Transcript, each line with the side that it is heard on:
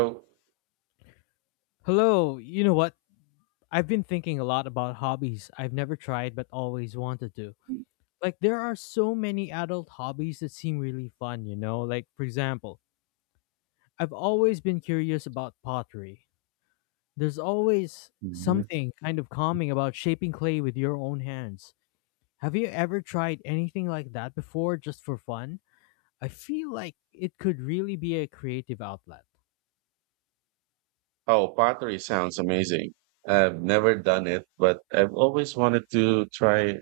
right: So,
left: Hello, you know what? I've been thinking a lot about hobbies I've never tried but always wanted to. Like, there are so many adult hobbies that seem really fun, you know? Like, for example, I've always been curious about pottery. There's always
right: Mhm.
left: something kind of calming about shaping clay with your own hands. Have you ever tried anything like that before just for fun? I feel like it could really be a creative outlet.
right: Oh, Pottery sounds amazing. I've never done it, but I've always wanted to try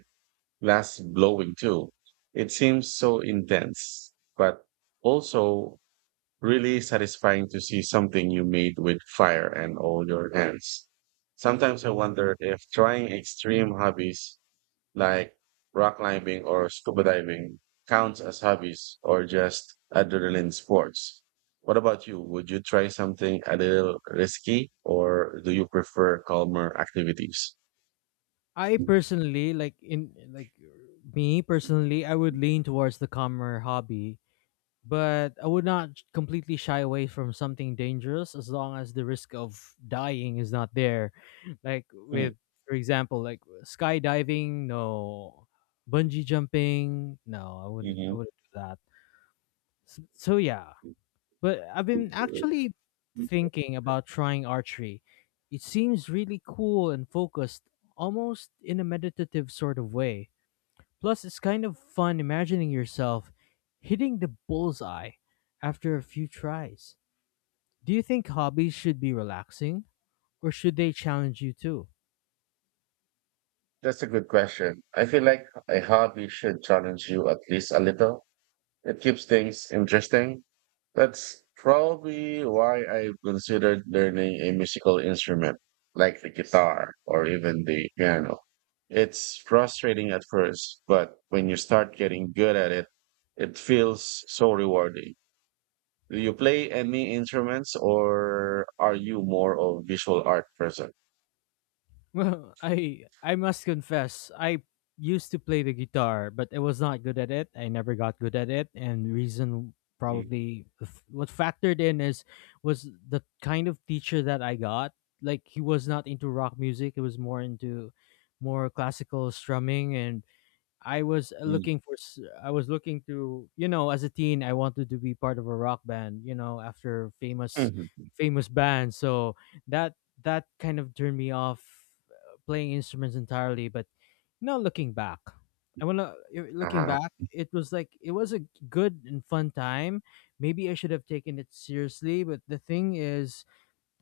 right: glass blowing too. It seems so intense, but also really satisfying to see something you made with fire and all your hands. Sometimes I wonder if trying extreme hobbies like rock climbing or scuba diving counts as hobbies or just adrenaline sports. What about you? Would you try something a little risky or do you prefer calmer activities?
left: I personally like in like Me personally, I would lean towards the calmer hobby, but I would not completely shy away from something dangerous as long as the risk of dying is not there. Like with, for example, like skydiving, no. Bungee jumping, no. I would not I
right: Mm-hmm.
left: wouldn't do that. So, yeah, but I've been actually thinking about trying archery. It seems really cool and focused, almost in a meditative sort of way. Plus, it's kind of fun imagining yourself hitting the bullseye after a few tries. Do you think hobbies should be relaxing, or should they challenge you too?
right: That's a good question. I feel like a hobby should challenge you at least a little. It keeps things interesting. That's probably why I've considered learning a musical instrument like the guitar or even the piano. It's frustrating at first, but when you start getting good at it, it feels so rewarding. Do you play any instruments or are you more of visual art person?
left: Well, I must confess, I used to play the guitar, but I was not good at it. I never got good at it, and reason
right: Mhm.
left: probably what factored in is was the kind of teacher that I got. Like, he was not into rock music; he was more into more classical strumming. And I was looking to, as a teen, I wanted to be part of a rock band, after famous
right: Mhm.
left: famous bands. So that that kind of turned me off playing instruments entirely. But looking back,
right: Uh-huh.
left: it was like, it was a good and fun time. Maybe I should have taken it seriously, but the thing is,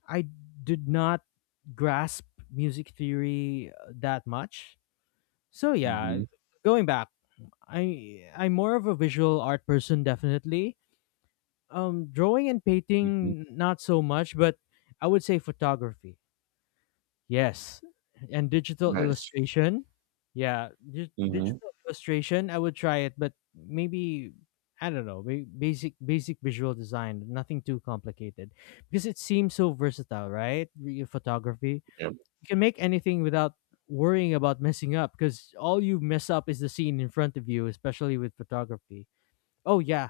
left: I did not grasp music theory that much. So yeah,
right: Mhm.
left: going back, I'm more of a visual art person definitely. Drawing and
right: Mhm.
left: painting not so much, but I would say photography. Yes. And digital
right: Nice.
left: illustration. Yeah,
right: Mhm.
left: digital illustration I would try, it but maybe I don't know, basic visual design, nothing too complicated, because it seems so versatile, right? Photography.
right: Yep.
left: You can make anything without worrying about messing up, because all you mess up is the scene in front of you, especially with photography. Oh yeah,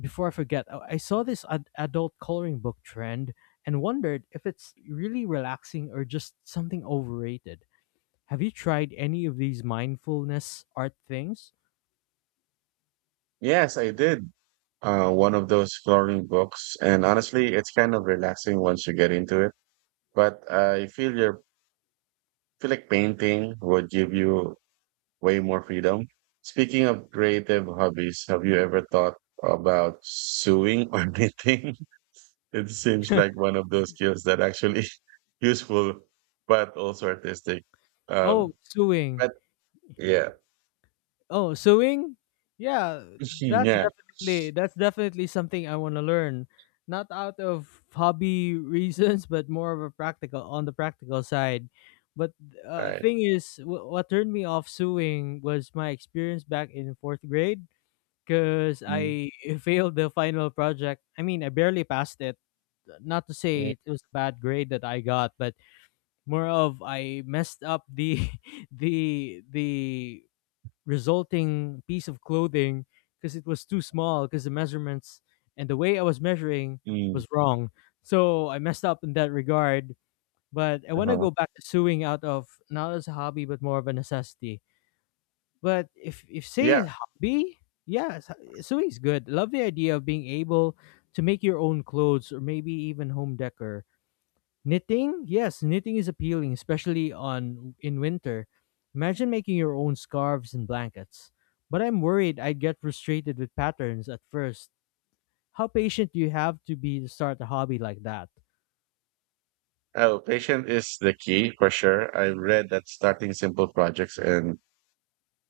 left: before I forget, I saw this adult coloring book trend and wondered if it's really relaxing or just something overrated. Have you tried any of these mindfulness art things?
right: Yes, I did. One of those flooring books, and honestly, it's kind of relaxing once you get into it. But I feel like painting would give you way more freedom. Speaking of creative hobbies, have you ever thought about sewing or knitting? It seems like one of those skills that actually useful, but also artistic.
left: Oh,
right: Um,
left: sewing.
right: but yeah,
left: Oh, sewing? Yeah, that's
right: yeah,
left: definitely that's definitely something I want to learn. Not out of hobby reasons, but more of a practical, on the practical side. But
right: right.
left: thing is, what turned me off sewing was my experience back in fourth grade, because
right: Mm,
left: I failed the final project. I mean, I barely passed it. Not to
right: mm,
left: say it was a bad grade that I got, but more of, I messed up the the resulting piece of clothing because it was too small, because the measurements and the way I was measuring
right: mm,
left: was wrong. So I messed up in that regard. But I want to
right: uh-huh.
left: go back to sewing out of, not as a hobby, but more of a necessity. But if say
right: Yeah.
left: a hobby, yes, sewing is good. Love the idea of being able to make your own clothes or maybe even home decor. Knitting, yes, knitting is appealing, especially on in winter. Imagine making your own scarves and blankets. But I'm worried I'd get frustrated with patterns at first. How patient do you have to be to start a hobby like that?
right: Oh, patient is the key for sure. I've read that starting simple projects and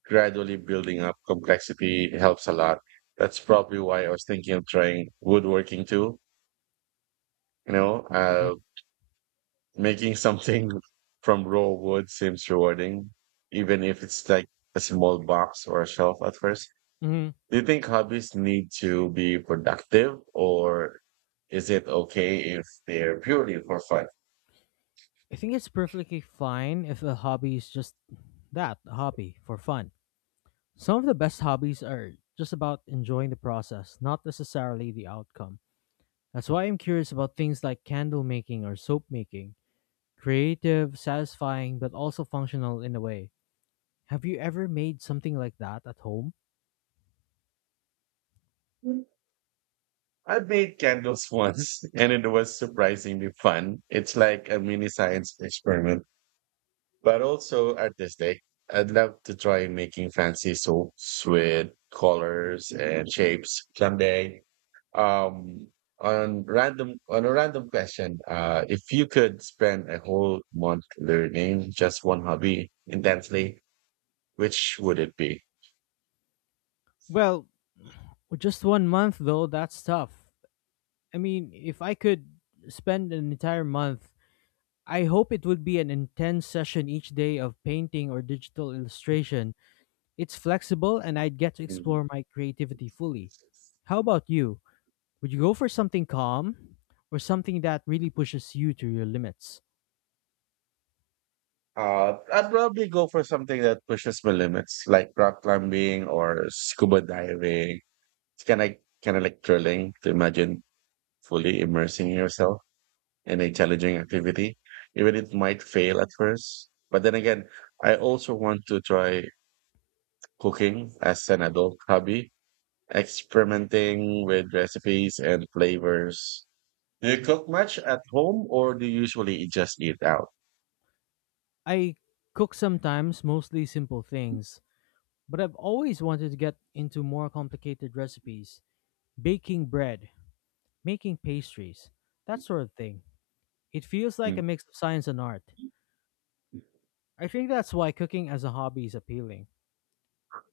right: gradually building up complexity helps a lot. That's probably why I was thinking of trying woodworking too. You know,
left: Mm.
right: making something from raw wood seems rewarding, even if it's like a small box or a shelf at first.
left: Mhm.
right: Do you think hobbies need to be productive or is it okay if they're purely for fun?
left: I think it's perfectly fine if a hobby is just that, a hobby for fun. Some of the best hobbies are just about enjoying the process, not necessarily the outcome. That's why I'm curious about things like candle making or soap making. Creative, satisfying, but also functional in a way. Have you ever made something like that at home?
right: I have made candles once and it was surprisingly fun. It's like a mini science experiment, but also artistic. I'd love to try making fancy soaps with colors and shapes someday. Um, on a random question, if you could spend a whole month learning just one hobby intensely, which would it be?
left: Well, just one month though, that's tough. I mean, if I could spend an entire month, I hope it would be an intense session each day of painting or digital illustration. It's flexible and I'd get to
right: Mm.
left: explore my creativity fully. How about you? Would you go for something calm or something that really pushes you to your limits?
right: I'd probably go for something that pushes my limits, like rock climbing or scuba diving. It's kind of like thrilling to imagine fully immersing yourself in a challenging activity, even if it might fail at first. But then again, I also want to try cooking as an adult hobby, experimenting with recipes and flavors. Do you cook much at home, or do you usually just eat out?
left: I cook sometimes, mostly simple things, but I've always wanted to get into more complicated recipes: baking bread, making pastries, that sort of thing. It feels like a
right: Hmm.
left: mix of science and art. I think that's why cooking as a hobby is appealing.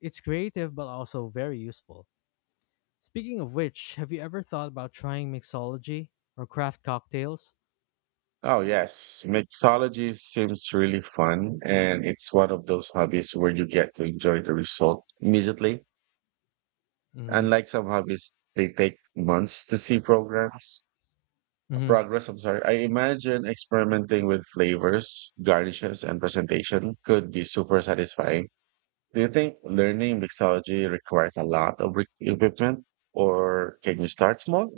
left: It's creative but also very useful. Speaking of which, have you ever thought about trying mixology or craft cocktails?
right: Oh, yes. Mixology seems really fun, and it's one of those hobbies where you get to enjoy the result immediately.
left: Hmm.
right: Unlike some hobbies, they take months to see programs.
left: Mm-hmm.
right: Progress, I'm sorry. I imagine experimenting with flavors, garnishes, and presentation could be super satisfying. Do you think learning mixology requires a lot of equipment, or can you start small?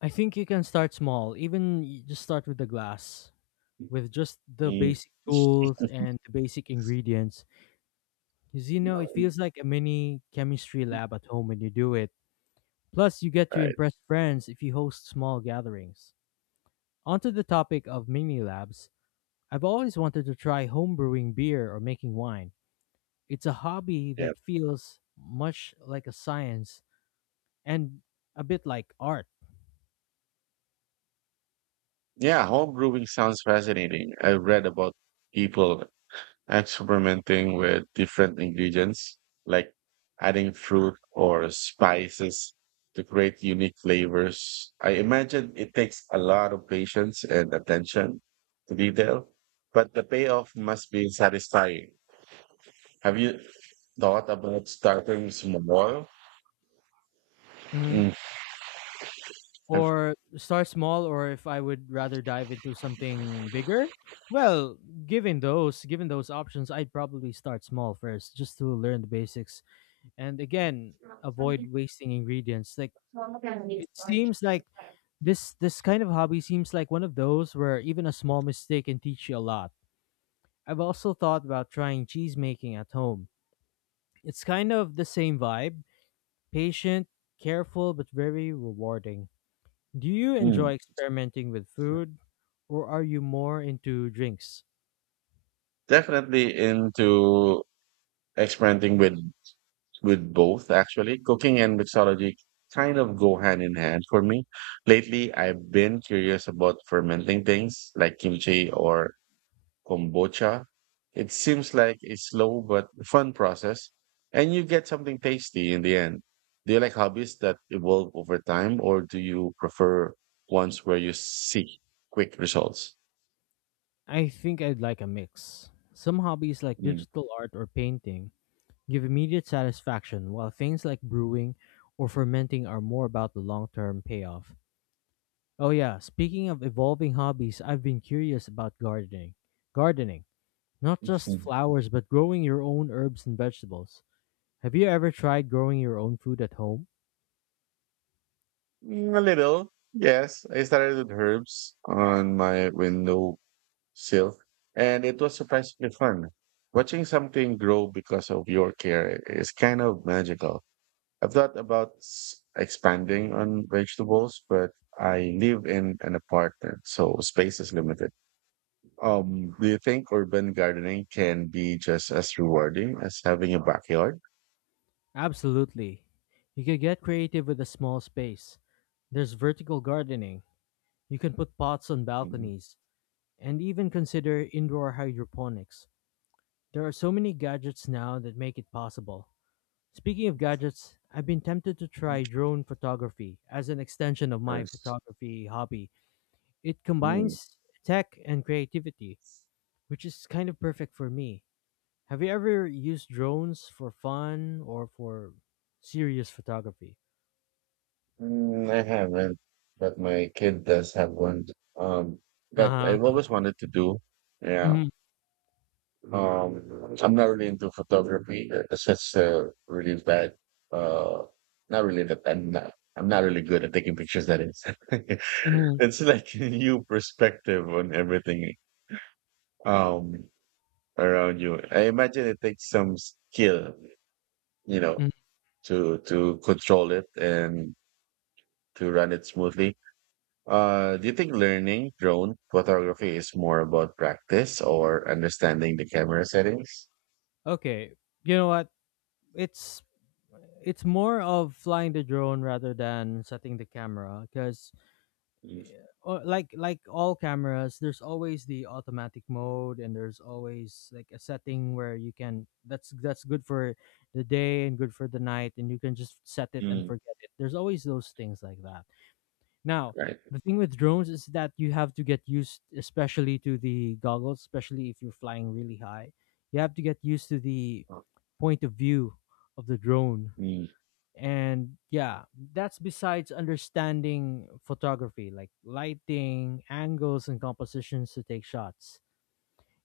left: I think you can start small, even just start with the glass, with just the
right: Mm.
left: basic tools and the basic ingredients. Because, it feels like a mini chemistry lab at home when you do it. Plus, you get to
right: Right.
left: impress friends if you host small gatherings. Onto the topic of mini labs, I've always wanted to try homebrewing beer or making wine. It's a hobby
right: Yeah.
left: that feels much like a science and a bit like art.
right: Yeah, home brewing sounds fascinating. I've read about people experimenting with different ingredients, like adding fruit or spices to create unique flavors. I imagine it takes a lot of patience and attention to detail, but the payoff must be satisfying. Have you thought about starting small?
left: hmm
right: Mm. I've-
left: or start small, or if I would rather dive into something bigger? Well, given those options, I'd probably start small first, just to learn the basics, and again avoid wasting ingredients. Like, it seems like this kind of hobby seems like one of those where even a small mistake can teach you a lot. I've also thought about trying cheese making at home. It's kind of the same vibe: patient, careful, but very rewarding. Do you
right: mm,
left: enjoy experimenting with food, or are you more into drinks?
right: Definitely into experimenting with both actually. Cooking and mixology kind of go hand in hand for me. Lately, I've been curious about fermenting things like kimchi or kombucha. It seems like a slow but fun process, and you get something tasty in the end. Do you like hobbies that evolve over time, or do you prefer ones where you see quick results?
left: I think I'd like a mix. Some hobbies like
right: Mm.
left: digital art or painting give immediate satisfaction, while things like brewing or fermenting are more about the long term payoff. Oh yeah, speaking of evolving hobbies, I've been curious about gardening. Gardening, not just
right: Mhm.
left: flowers, but growing your own herbs and vegetables. Have you ever tried growing your own food at home?
right: Mm, a little, yes. I started with herbs on my window silk, and it was surprisingly fun. Watching something grow because of your care is kind of magical. I've thought about expanding on vegetables, but I live in an apartment, so space is limited. Do you think urban gardening can be just as rewarding as having a backyard?
left: Absolutely. You can get creative with a small space. There's vertical gardening. You can put pots on
right: Mm,
left: balconies and even consider indoor hydroponics. There are so many gadgets now that make it possible. Speaking of gadgets, I've been tempted to try drone photography as an extension of my
right: nice.
left: photography hobby. It
right: Mm,
left: combines tech and creativity, which is kind of perfect for me. Have you ever used drones for fun or for serious photography?
right: mm, I haven't, but my kid does have one. Um, but
left: Uh
right: I've
left: huh.
right: always wanted to do. Yeah.
left: Mhm,
right: I'm not really into photography. It's just really bad. Uh, Not really that I'm not. I'm not really good at taking pictures. That is,
left: mhm,
right: it's like a new perspective on everything um around you. I imagine it takes some skill, you know,
left: mm.
right: to control it and to run it smoothly. Do you think learning drone photography is more about practice or understanding the camera settings?
left: Okay, you know what? It's it's more of flying the drone rather than setting the camera, because
right: Mm.
left: like all cameras, there's always the automatic mode, and there's always like a setting where you can, that's good for the day and good for the night, and you can just set it and
right: Mm.
left: forget it. There's always those things like that. Now,
right: Right.
left: the thing with drones is that you have to get used, especially to the goggles, especially if you're flying really high. You have to get used to the point of view of the drone.
right: Mm.
left: And yeah, that's besides understanding photography, like lighting, angles, and compositions to take shots.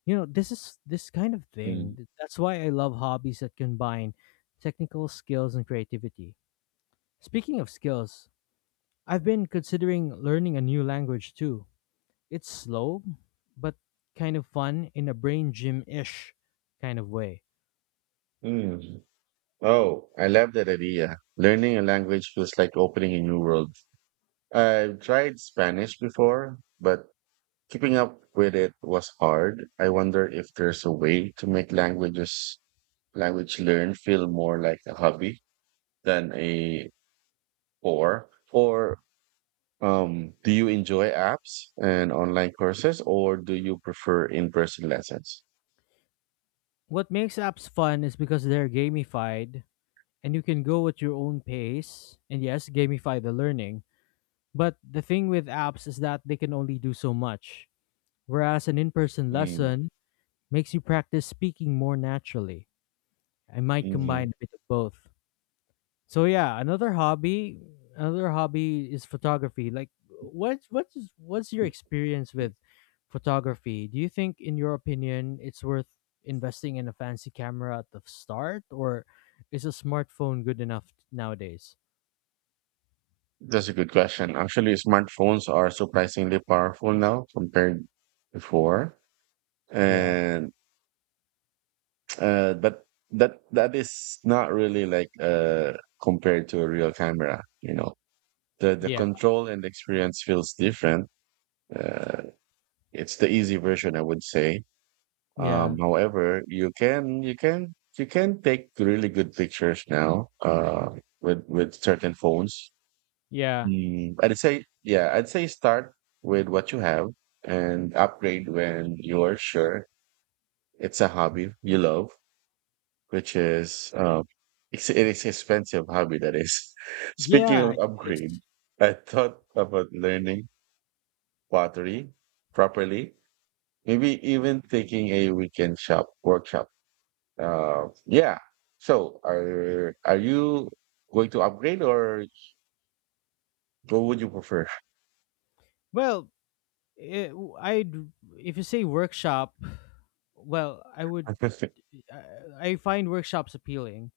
left: You know, this kind of thing.
right: Mm.
left: That's why I love hobbies that combine technical skills and creativity. Speaking of skills, I've been considering learning a new language too. It's slow, but kind of fun in a brain gym ish kind of way.
right: Mm. Oh, I love that idea. Learning a language feels like opening a new world. I've tried Spanish before, but keeping up with it was hard. I wonder if there's a way to make language learn feel more like a hobby. Than a or or um do you enjoy apps and online courses or do you prefer in-person lessons?
left: What makes apps fun is because they're gamified and you can go at your own pace and yes, gamify the learning. But the thing with apps is that they can only do so much, whereas an in person
right: Mm.
left: lesson makes you practice speaking more naturally. I might
right: Mhm.
left: combine a bit of both. So yeah, another hobby, is photography. Like, what's your experience with photography? Do you think, in your opinion, it's worth investing in a fancy camera at the start, or is a smartphone good enough nowadays?
right: That's a good question. Actually, smartphones are surprisingly powerful now compared before,
left: Yeah,
right: and but that is not really like compared to a real camera. You know, the
left: yeah,
right: control and experience feels different. Uh, it's the easy version, I would say.
left: yeah,
right: However, you can take really good pictures now with certain phones.
left: yeah,
right: Mm. I'd say start with what you have and upgrade when you're sure it's a hobby you love, which is, it is expensive hobby that is. Speaking
left: yeah.
right: of
left: It is.
right: upgrade, I thought about learning pottery properly, maybe even taking a weekend shop workshop. Yeah. So are you going to upgrade or what would you prefer?
left: Well, it, I'd if you say workshop, well, I find workshops appealing,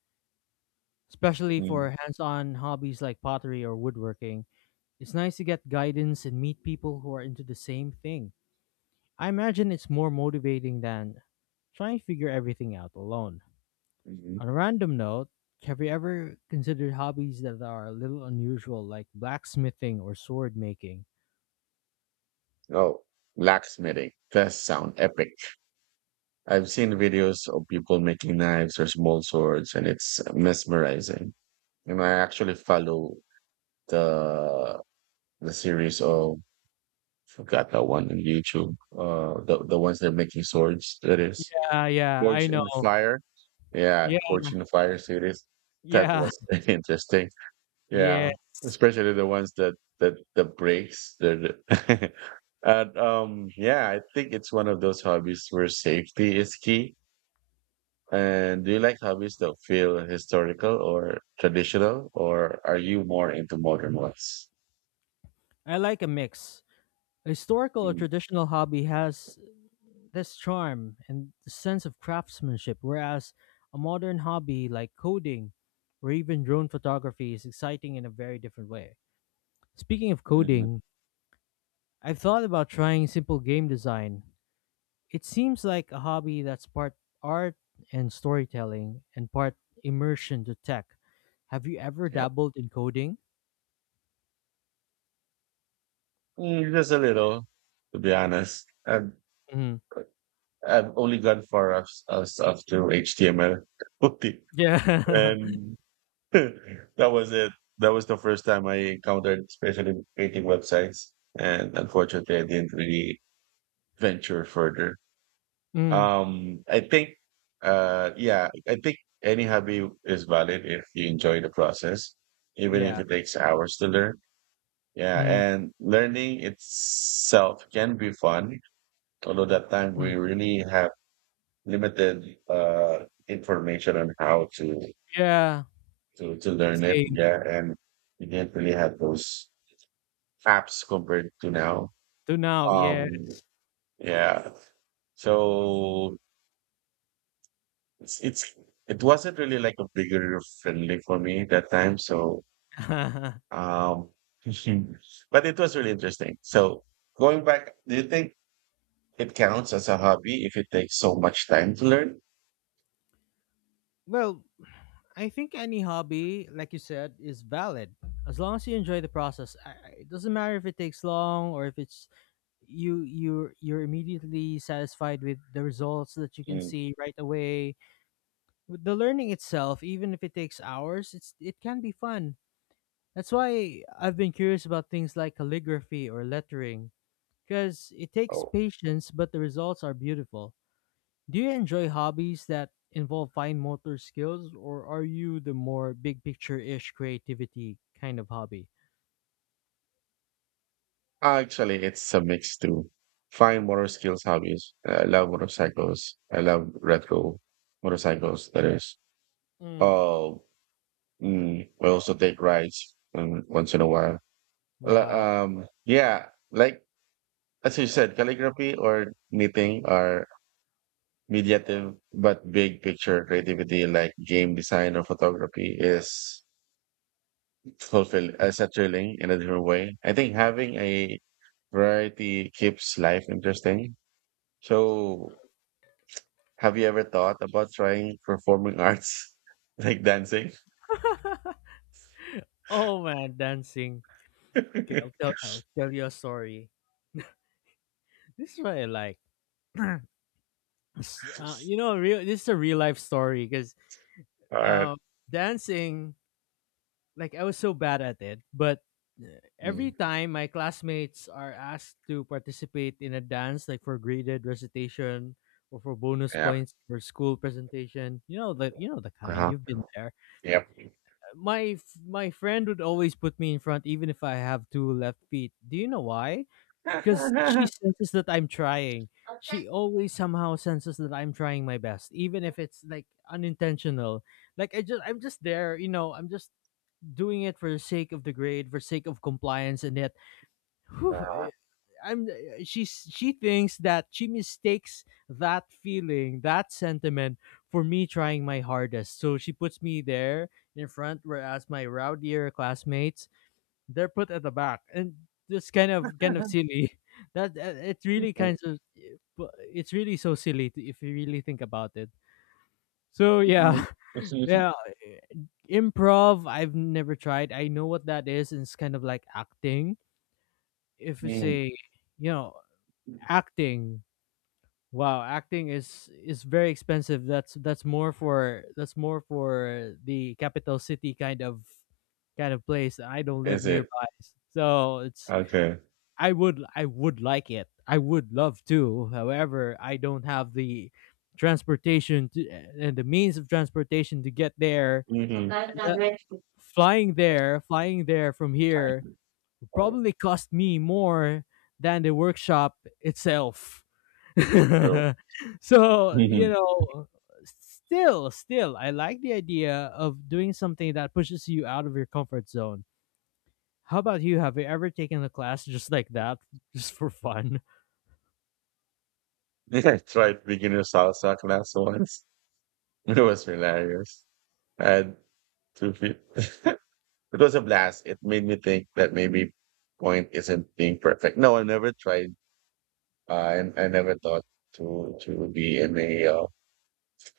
left: especially
right: Mm.
left: for hands-on hobbies like pottery or woodworking. It's nice to get guidance and meet people who are into the same thing. I imagine it's more motivating than trying to figure everything out alone.
right: Mhm.
left: On a random note, have you ever considered hobbies that are a little unusual like blacksmithing or sword making?
right: Oh, blacksmithing. That sound epic. I've seen videos of people making knives or small swords, and it's mesmerizing. And I actually follow the series of forgot that one on YouTube. The ones they're making swords. That is
left: Yeah, yeah, I
right: Forge
left: know.
right: in the Fire. Yeah,
left: Yeah,
right: Forge in the Fire series. That
left: yeah,
right: was interesting.
left: yeah.
right: Yeah, especially the ones that breaks the and yeah, I think it's one of those hobbies where safety is key. And do you like hobbies that feel historical or traditional, or are you more into modern ones?
left: I like a mix. A historical or
right: Mm.
left: traditional hobby has this charm and the sense of craftsmanship, whereas a modern hobby like coding or even drone photography is exciting in a very different way. Speaking of
right: Mhm.
left: coding, I've thought about trying simple game design. It seems like a hobby that's part art and storytelling and part immersion to tech. Have you ever
right: Yep.
left: dabbled in coding?
right: Mm, just a little, to be honest.
left: Mm.
right: I've only gone far as up to HTML,
left: Yeah.
right: and that was it. That was the first time I encountered especially with creating websites. And unfortunately, I didn't really venture further.
left: Mm.
right: I think any hobby is valid if you enjoy the process, even
left: Yeah.
right: if it takes hours to learn. Yeah,
left: Mm.
right: and learning itself can be fun, although that time
left: Mm.
right: we really have limited information on how to
left: Yeah.
right: learn it.
left: Same.
right: Yeah, and we didn't really have those apps compared to now.
left: To now, yeah.
right: Um, yeah. So it's, it's it wasn't really like a bigger friendly for me that time. So um, but it was really interesting. So going back, do you think it counts as a hobby if it takes so much time to learn?
left: Well, I think any hobby, like you said, is valid as long as you enjoy the process. It doesn't matter if it takes long or if it's you you you're immediately satisfied with the results that you can
right: Mm.
left: see right away. With the learning itself, even if it takes hours, it can be fun. That's why I've been curious about things like calligraphy or lettering because it takes
right: Oh,
left: patience, but the results are beautiful. Do you enjoy hobbies that involve fine motor skills, or are you the more big picture ish creativity kind of hobby?
right: actually, it's a mix too. Find motor skills hobbies. I love motorcycles. I love retro motorcycles. That is.
left: Mm,
right: Oh, I also take rides once in a while.
left: wow.
right: Yeah, like as you said, calligraphy or knitting are mediative, but big picture creativity like game design or photography is fulfilling in a different way. I think having a variety keeps life interesting. So, have you ever thought about trying performing arts like dancing?
left: Oh man, dancing. Okay, I'll tell you a story. This is what I like. You know, real. This is a real life story because
right: Art.
left: um, dancing, like I was so bad at it, but uh, every
right: mm,
left: time my classmates are asked to participate in a dance, like for graded recitation or for bonus
right: yep.
left: points for school presentation, you know the kind,
right: Uh-huh.
left: you've been there.
right: Yep.
left: My friend would always put me in front, even if I have two left feet. Do you know why? Because she senses that I'm trying. She always somehow senses that I'm trying my best, even if it's like unintentional. I'm just there, you know. I'm just doing it for the sake of the grade, for sake of compliance, and yet, whew,
right: Uh,
left: eh, I'm eh, she's she thinks that she mistakes that feeling, that sentiment, for me trying my hardest. So she puts me there in front, whereas my rowdier classmates, they're put at the back, and this kind of silly. That eh, it's really kind
right: Mhm.
left: of eh, It's really so silly if you really think about it. So yeah,
right: Mhm.
left: yeah, i- improv I've never tried. I know what that is, and it's kind of like acting. If you
right: Mm,
left: say, you know, acting, wow, acting is very expensive. That's more for the capital city kind of place. I don't live
right: is it
left: nearby, so it's
right: okay?
left: I would like it. I would love to. However, I don't have the transportation to, and the means of transportation to get there.
right: Mm-hmm.
left: Uh, Flying there, from here probably cost me more than the workshop itself.
right: True.
left: So, you
right: Mhm.
left: know, still, I like the idea of doing something that pushes you out of your comfort zone. How about you? Have you ever taken a class just like that, just for fun?
right: I tried beginner salsa class once. It was hilarious. And okay. It was a blast. It made me think that maybe point isn't being perfect. No, I never tried. And I never thought to be in a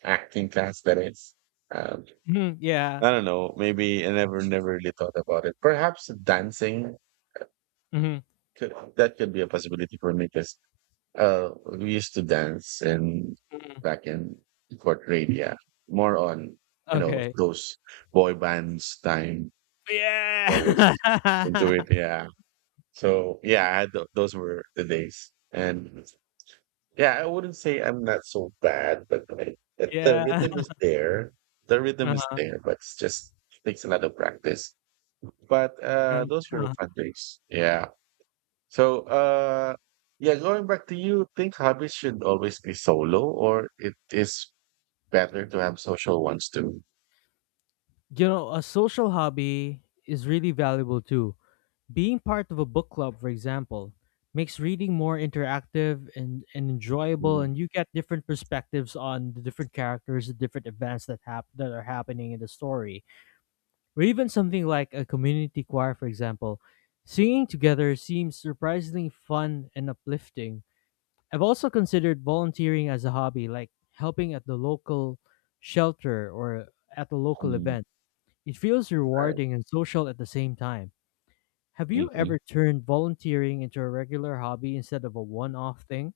right: acting class. That is, um,
left: Mhm, yeah.
right: I don't know. Maybe I never really thought about it. Perhaps dancing
left: Hmm.
right: could be a possibility for me because uh, we used to dance in back in fourth grade. Yeah, more on you know
left: Okay.
right: those boy bands time. That was into
left: Yeah.
right: it. Yeah. So yeah, I had those were the days, and yeah, I wouldn't say I'm not so bad, but like, the
left: Yeah.
right: rhythm is there. The rhythm is there, but it's just takes a lot of practice. But those were the
left: Uh-huh.
right: fun days. Yeah. So yeah, going back to you, think hobbies should always be solo, or it is better to have social ones too.
left: You know, a social hobby is really valuable too. Being part of a book club, for example, makes reading more interactive and enjoyable,
right: Mm.
left: and you get different perspectives on the different characters, the different events that that are happening in the story. Or even something like a community choir, for example. Singing together seems surprisingly fun and uplifting. I've also considered volunteering as a hobby, like helping at the local shelter or at a local
right: Mm.
left: event. It feels
right: Right.
left: rewarding and social at the same time. Have you
right: Mhm.
left: ever turned volunteering into a regular hobby instead of a one off thing?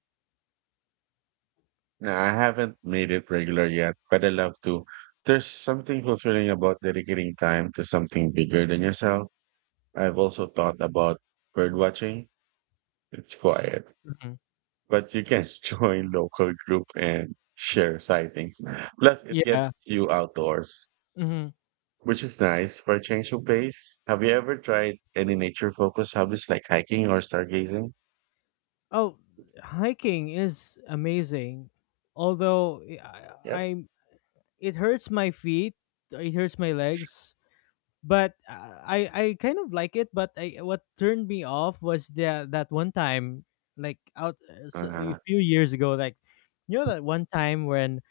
right: No, I haven't made it regular yet, but I love to. There's something fulfilling about dedicating time to something bigger than yourself. I've also thought about bird watching. It's quiet,
left: Mhm.
right: but you can join local group and share sightings. Plus, it
left: Yeah.
right: gets you outdoors,
left: Hmm.
right: which is nice for a change of pace. Have you ever tried any nature-focused hobbies like hiking or stargazing?
left: Oh, hiking is amazing. Although I,
right: Yep.
left: I it hurts my feet, it hurts my legs, but I kind of like it. But what turned me off was that one time, like a
right: Uh-huh.
left: few years ago, like you know that one time when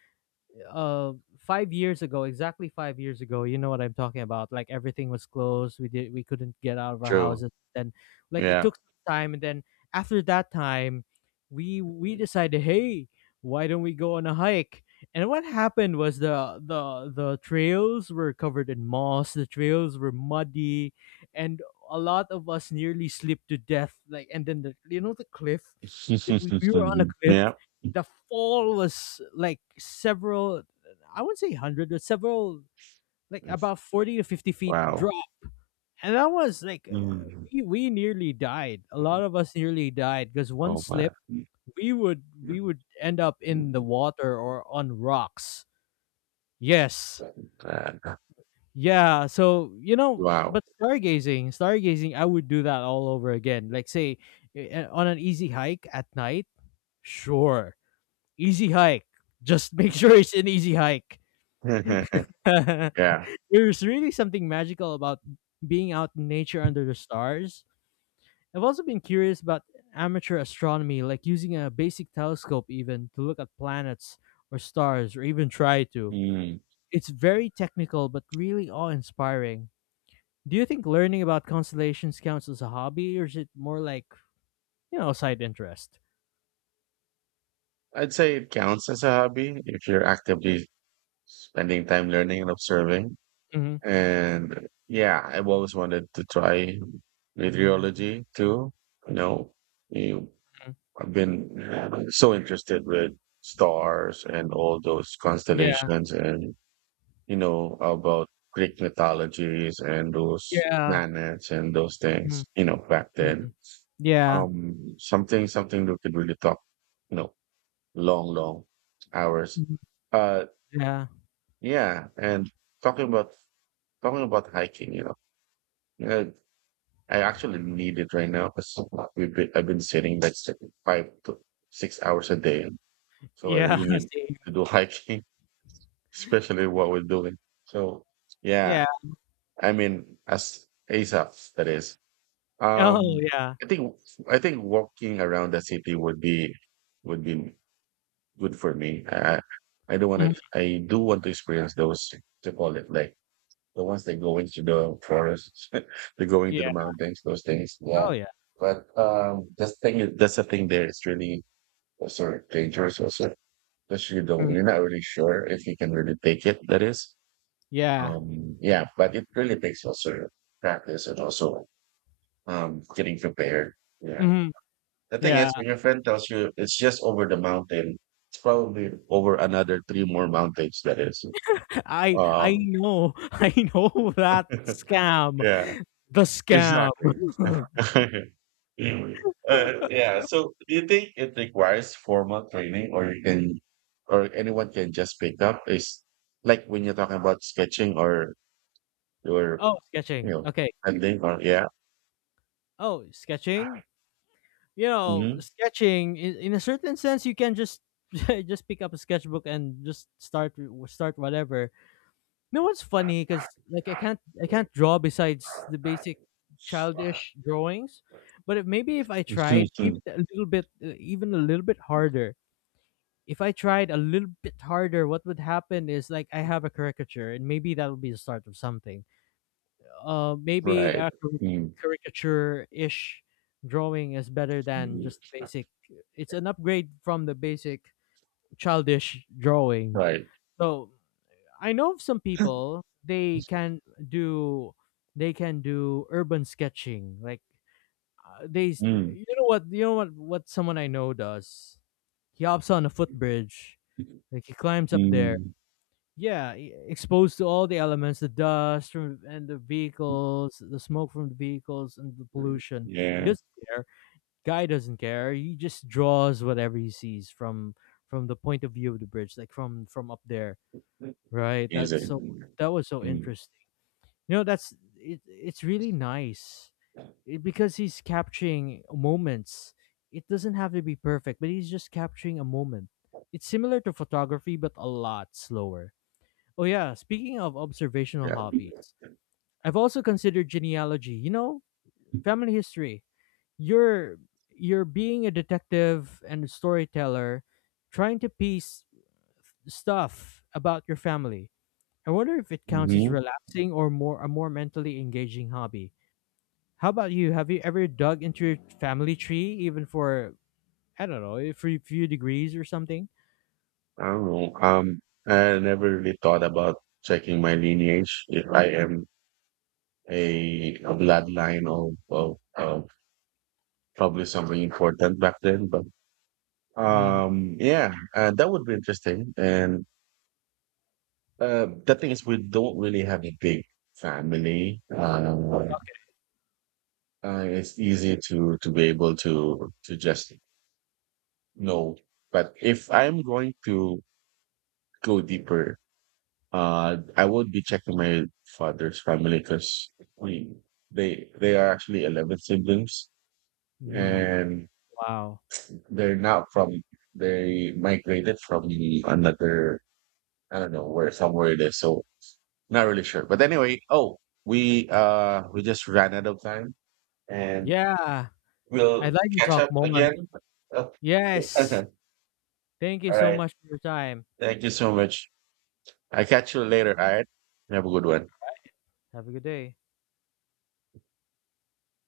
left: uh 5 years ago, exactly 5 years ago, you know what I'm talking about, like everything was closed, we couldn't get out of our
right: True.
left: houses then. Like, it
right: Yeah.
left: took some time, and then after that time we decided, hey, why don't we go on a hike? And what happened was the trails were covered in moss, the trails were muddy, and a lot of us nearly slipped to death, like. And then the you know the cliff, we were on a cliff,
right: Yeah.
left: the fall was like several. I wouldn't say 100, but several, like about 40 to 50 feet
right: Wow.
left: drop. And that was like
right: Mm.
left: we nearly died, a lot of us nearly died, because one
right: Oh
left: slip
right: man.
left: we
right: Man.
left: would end up in the water or on rocks. Yes. Yeah. So, you know,
right: Wow.
left: but stargazing, I would do that all over again, like say on an easy hike at night, sure, easy hike, just make sure it's an easy hike.
right: Yeah.
left: There's really something magical about being out in nature under the stars. I've also been curious about amateur astronomy, like using a basic telescope even to look at planets or stars, or even try to.
right: Mm.
left: It's very technical, but really awe inspiring. Do you think learning about constellations counts as a hobby, or is it more like, you know, a side interest?
right: I'd say it counts as a hobby if you're actively spending time learning and observing.
left: Hmm.
right: And yeah, I've always wanted to try meteorology too. You know, you, I've been so interested with stars and all those
left: Yeah.
right: constellations and you know, about Greek mythologies and those
left: Yeah.
right: planets and those
left: Mhm,
right: things, you know, back then.
left: mhm. Yeah.
right: Something we could really talk, you know, long, long hours.
left: Mhm.
right: Uh,
left: Yeah.
right: yeah. And talking about, talking about hiking, you know, I actually need it right now because I've been sitting like 5 to 6 hours a day. So I
left: Yeah.
right: really need
left: Same.
right: to do hiking, especially what we're doing. So
left: Yeah.
right: yeah, I mean, as ASAP, that is.
left: Oh,
right: Um,
left: yeah.
right: I think I think walking around the city would be would be good for me. I don't want to.
left: Mhm.
right: I do want to experience those to call it like the ones that go into the forests, they go into the mountains, those things. Yeah,
left: Oh, yeah.
right: but that's thing, that's the thing. There, it's really also dangerous. Also, because you don't,
left: Mhm.
right: you're not really sure if you can really take it. That is.
left: Yeah.
right: Yeah, but it really takes also practice and also getting prepared. Yeah.
left: Mhm.
right: The thing
left: Yeah.
right: is, when your friend tells you it's just over the mountain, it's probably over another three more mountains. That is.
left: I
right: Um,
left: know. I know that scam.
right: yeah.
left: The scam.
right: Exactly. Anyway, yeah. So, do you think it requires formal training, or anyone can just pick up? Is like when you're talking about sketching or your,
left: Oh,
right: you
left: sketching.
right: know,
left: Okay.
right: ending or yeah.
left: Oh, sketching? You know, sketching in a certain sense you can just just pick up a sketchbook and just start whatever. You know what's funny, cuz like I can't draw besides the basic
right: Hmm.
left: childish drawings, but if, maybe if I tried even a little bit even a little bit harder, if I tried a little bit harder, what would happen is like I have a caricature, and maybe that'll be the start of something. Maybe
right: Right.
left: a
right: Mm.
left: caricature ish drawing is better than just the basic. It's an upgrade from the basic childish drawing.
right: Right.
left: So I know of some people, do they can do urban sketching, like
right: Mm.
left: you know what someone I know does. He hops on a footbridge, like he climbs up there.
right: Mm.
left: Yeah, exposed to all the elements, the dust from, and the vehicles, the smoke from the vehicles, and the pollution. He
right: Yeah.
left: doesn't care. Guy doesn't care. He just draws whatever he sees from the point of view of the bridge, like from up there, right? That's
right: Music.
left: so, that was so
right: Mm.
left: interesting. You know, that's it. It's really nice it, because he's capturing moments. It doesn't have to be perfect, but he's just capturing a moment. It's similar to photography, but a lot slower. Oh yeah, speaking of observational
right: Yeah.
left: hobbies, I've also considered genealogy, you know, family history. You're you're being a detective and a storyteller trying to piece stuff about your family. I wonder if it counts as
right: Hmm.
left: relaxing or more a more mentally engaging hobby. How about you? Have you ever dug into your family tree, even for, I don't know, for a few degrees or something?
right: I don't know. I never really thought about checking my lineage if I am a bloodline of probably something important back then. But
left: Mm,
right: yeah, that would be interesting. And the thing is, we don't really have a big family. It's easy to be able to just know. But if I'm going to go deeper, I would be checking my father's family because we they are actually 11 siblings,
left: mm,
right: and
left: wow.
right: they're not from they migrated from another I don't know where somewhere it is. So not really sure. But anyway, oh we just ran out of time, and
left: Yeah,
right: we'll
left: I'd like to
right: catch
left: talk
right: up
left: more.
right: again. Uh,
left: Yes. Thank you
right: all
left: so
right: right.
left: much for your time.
right: Thank you so much. I catch you later. All right. Have a good one.
left: Have a good day.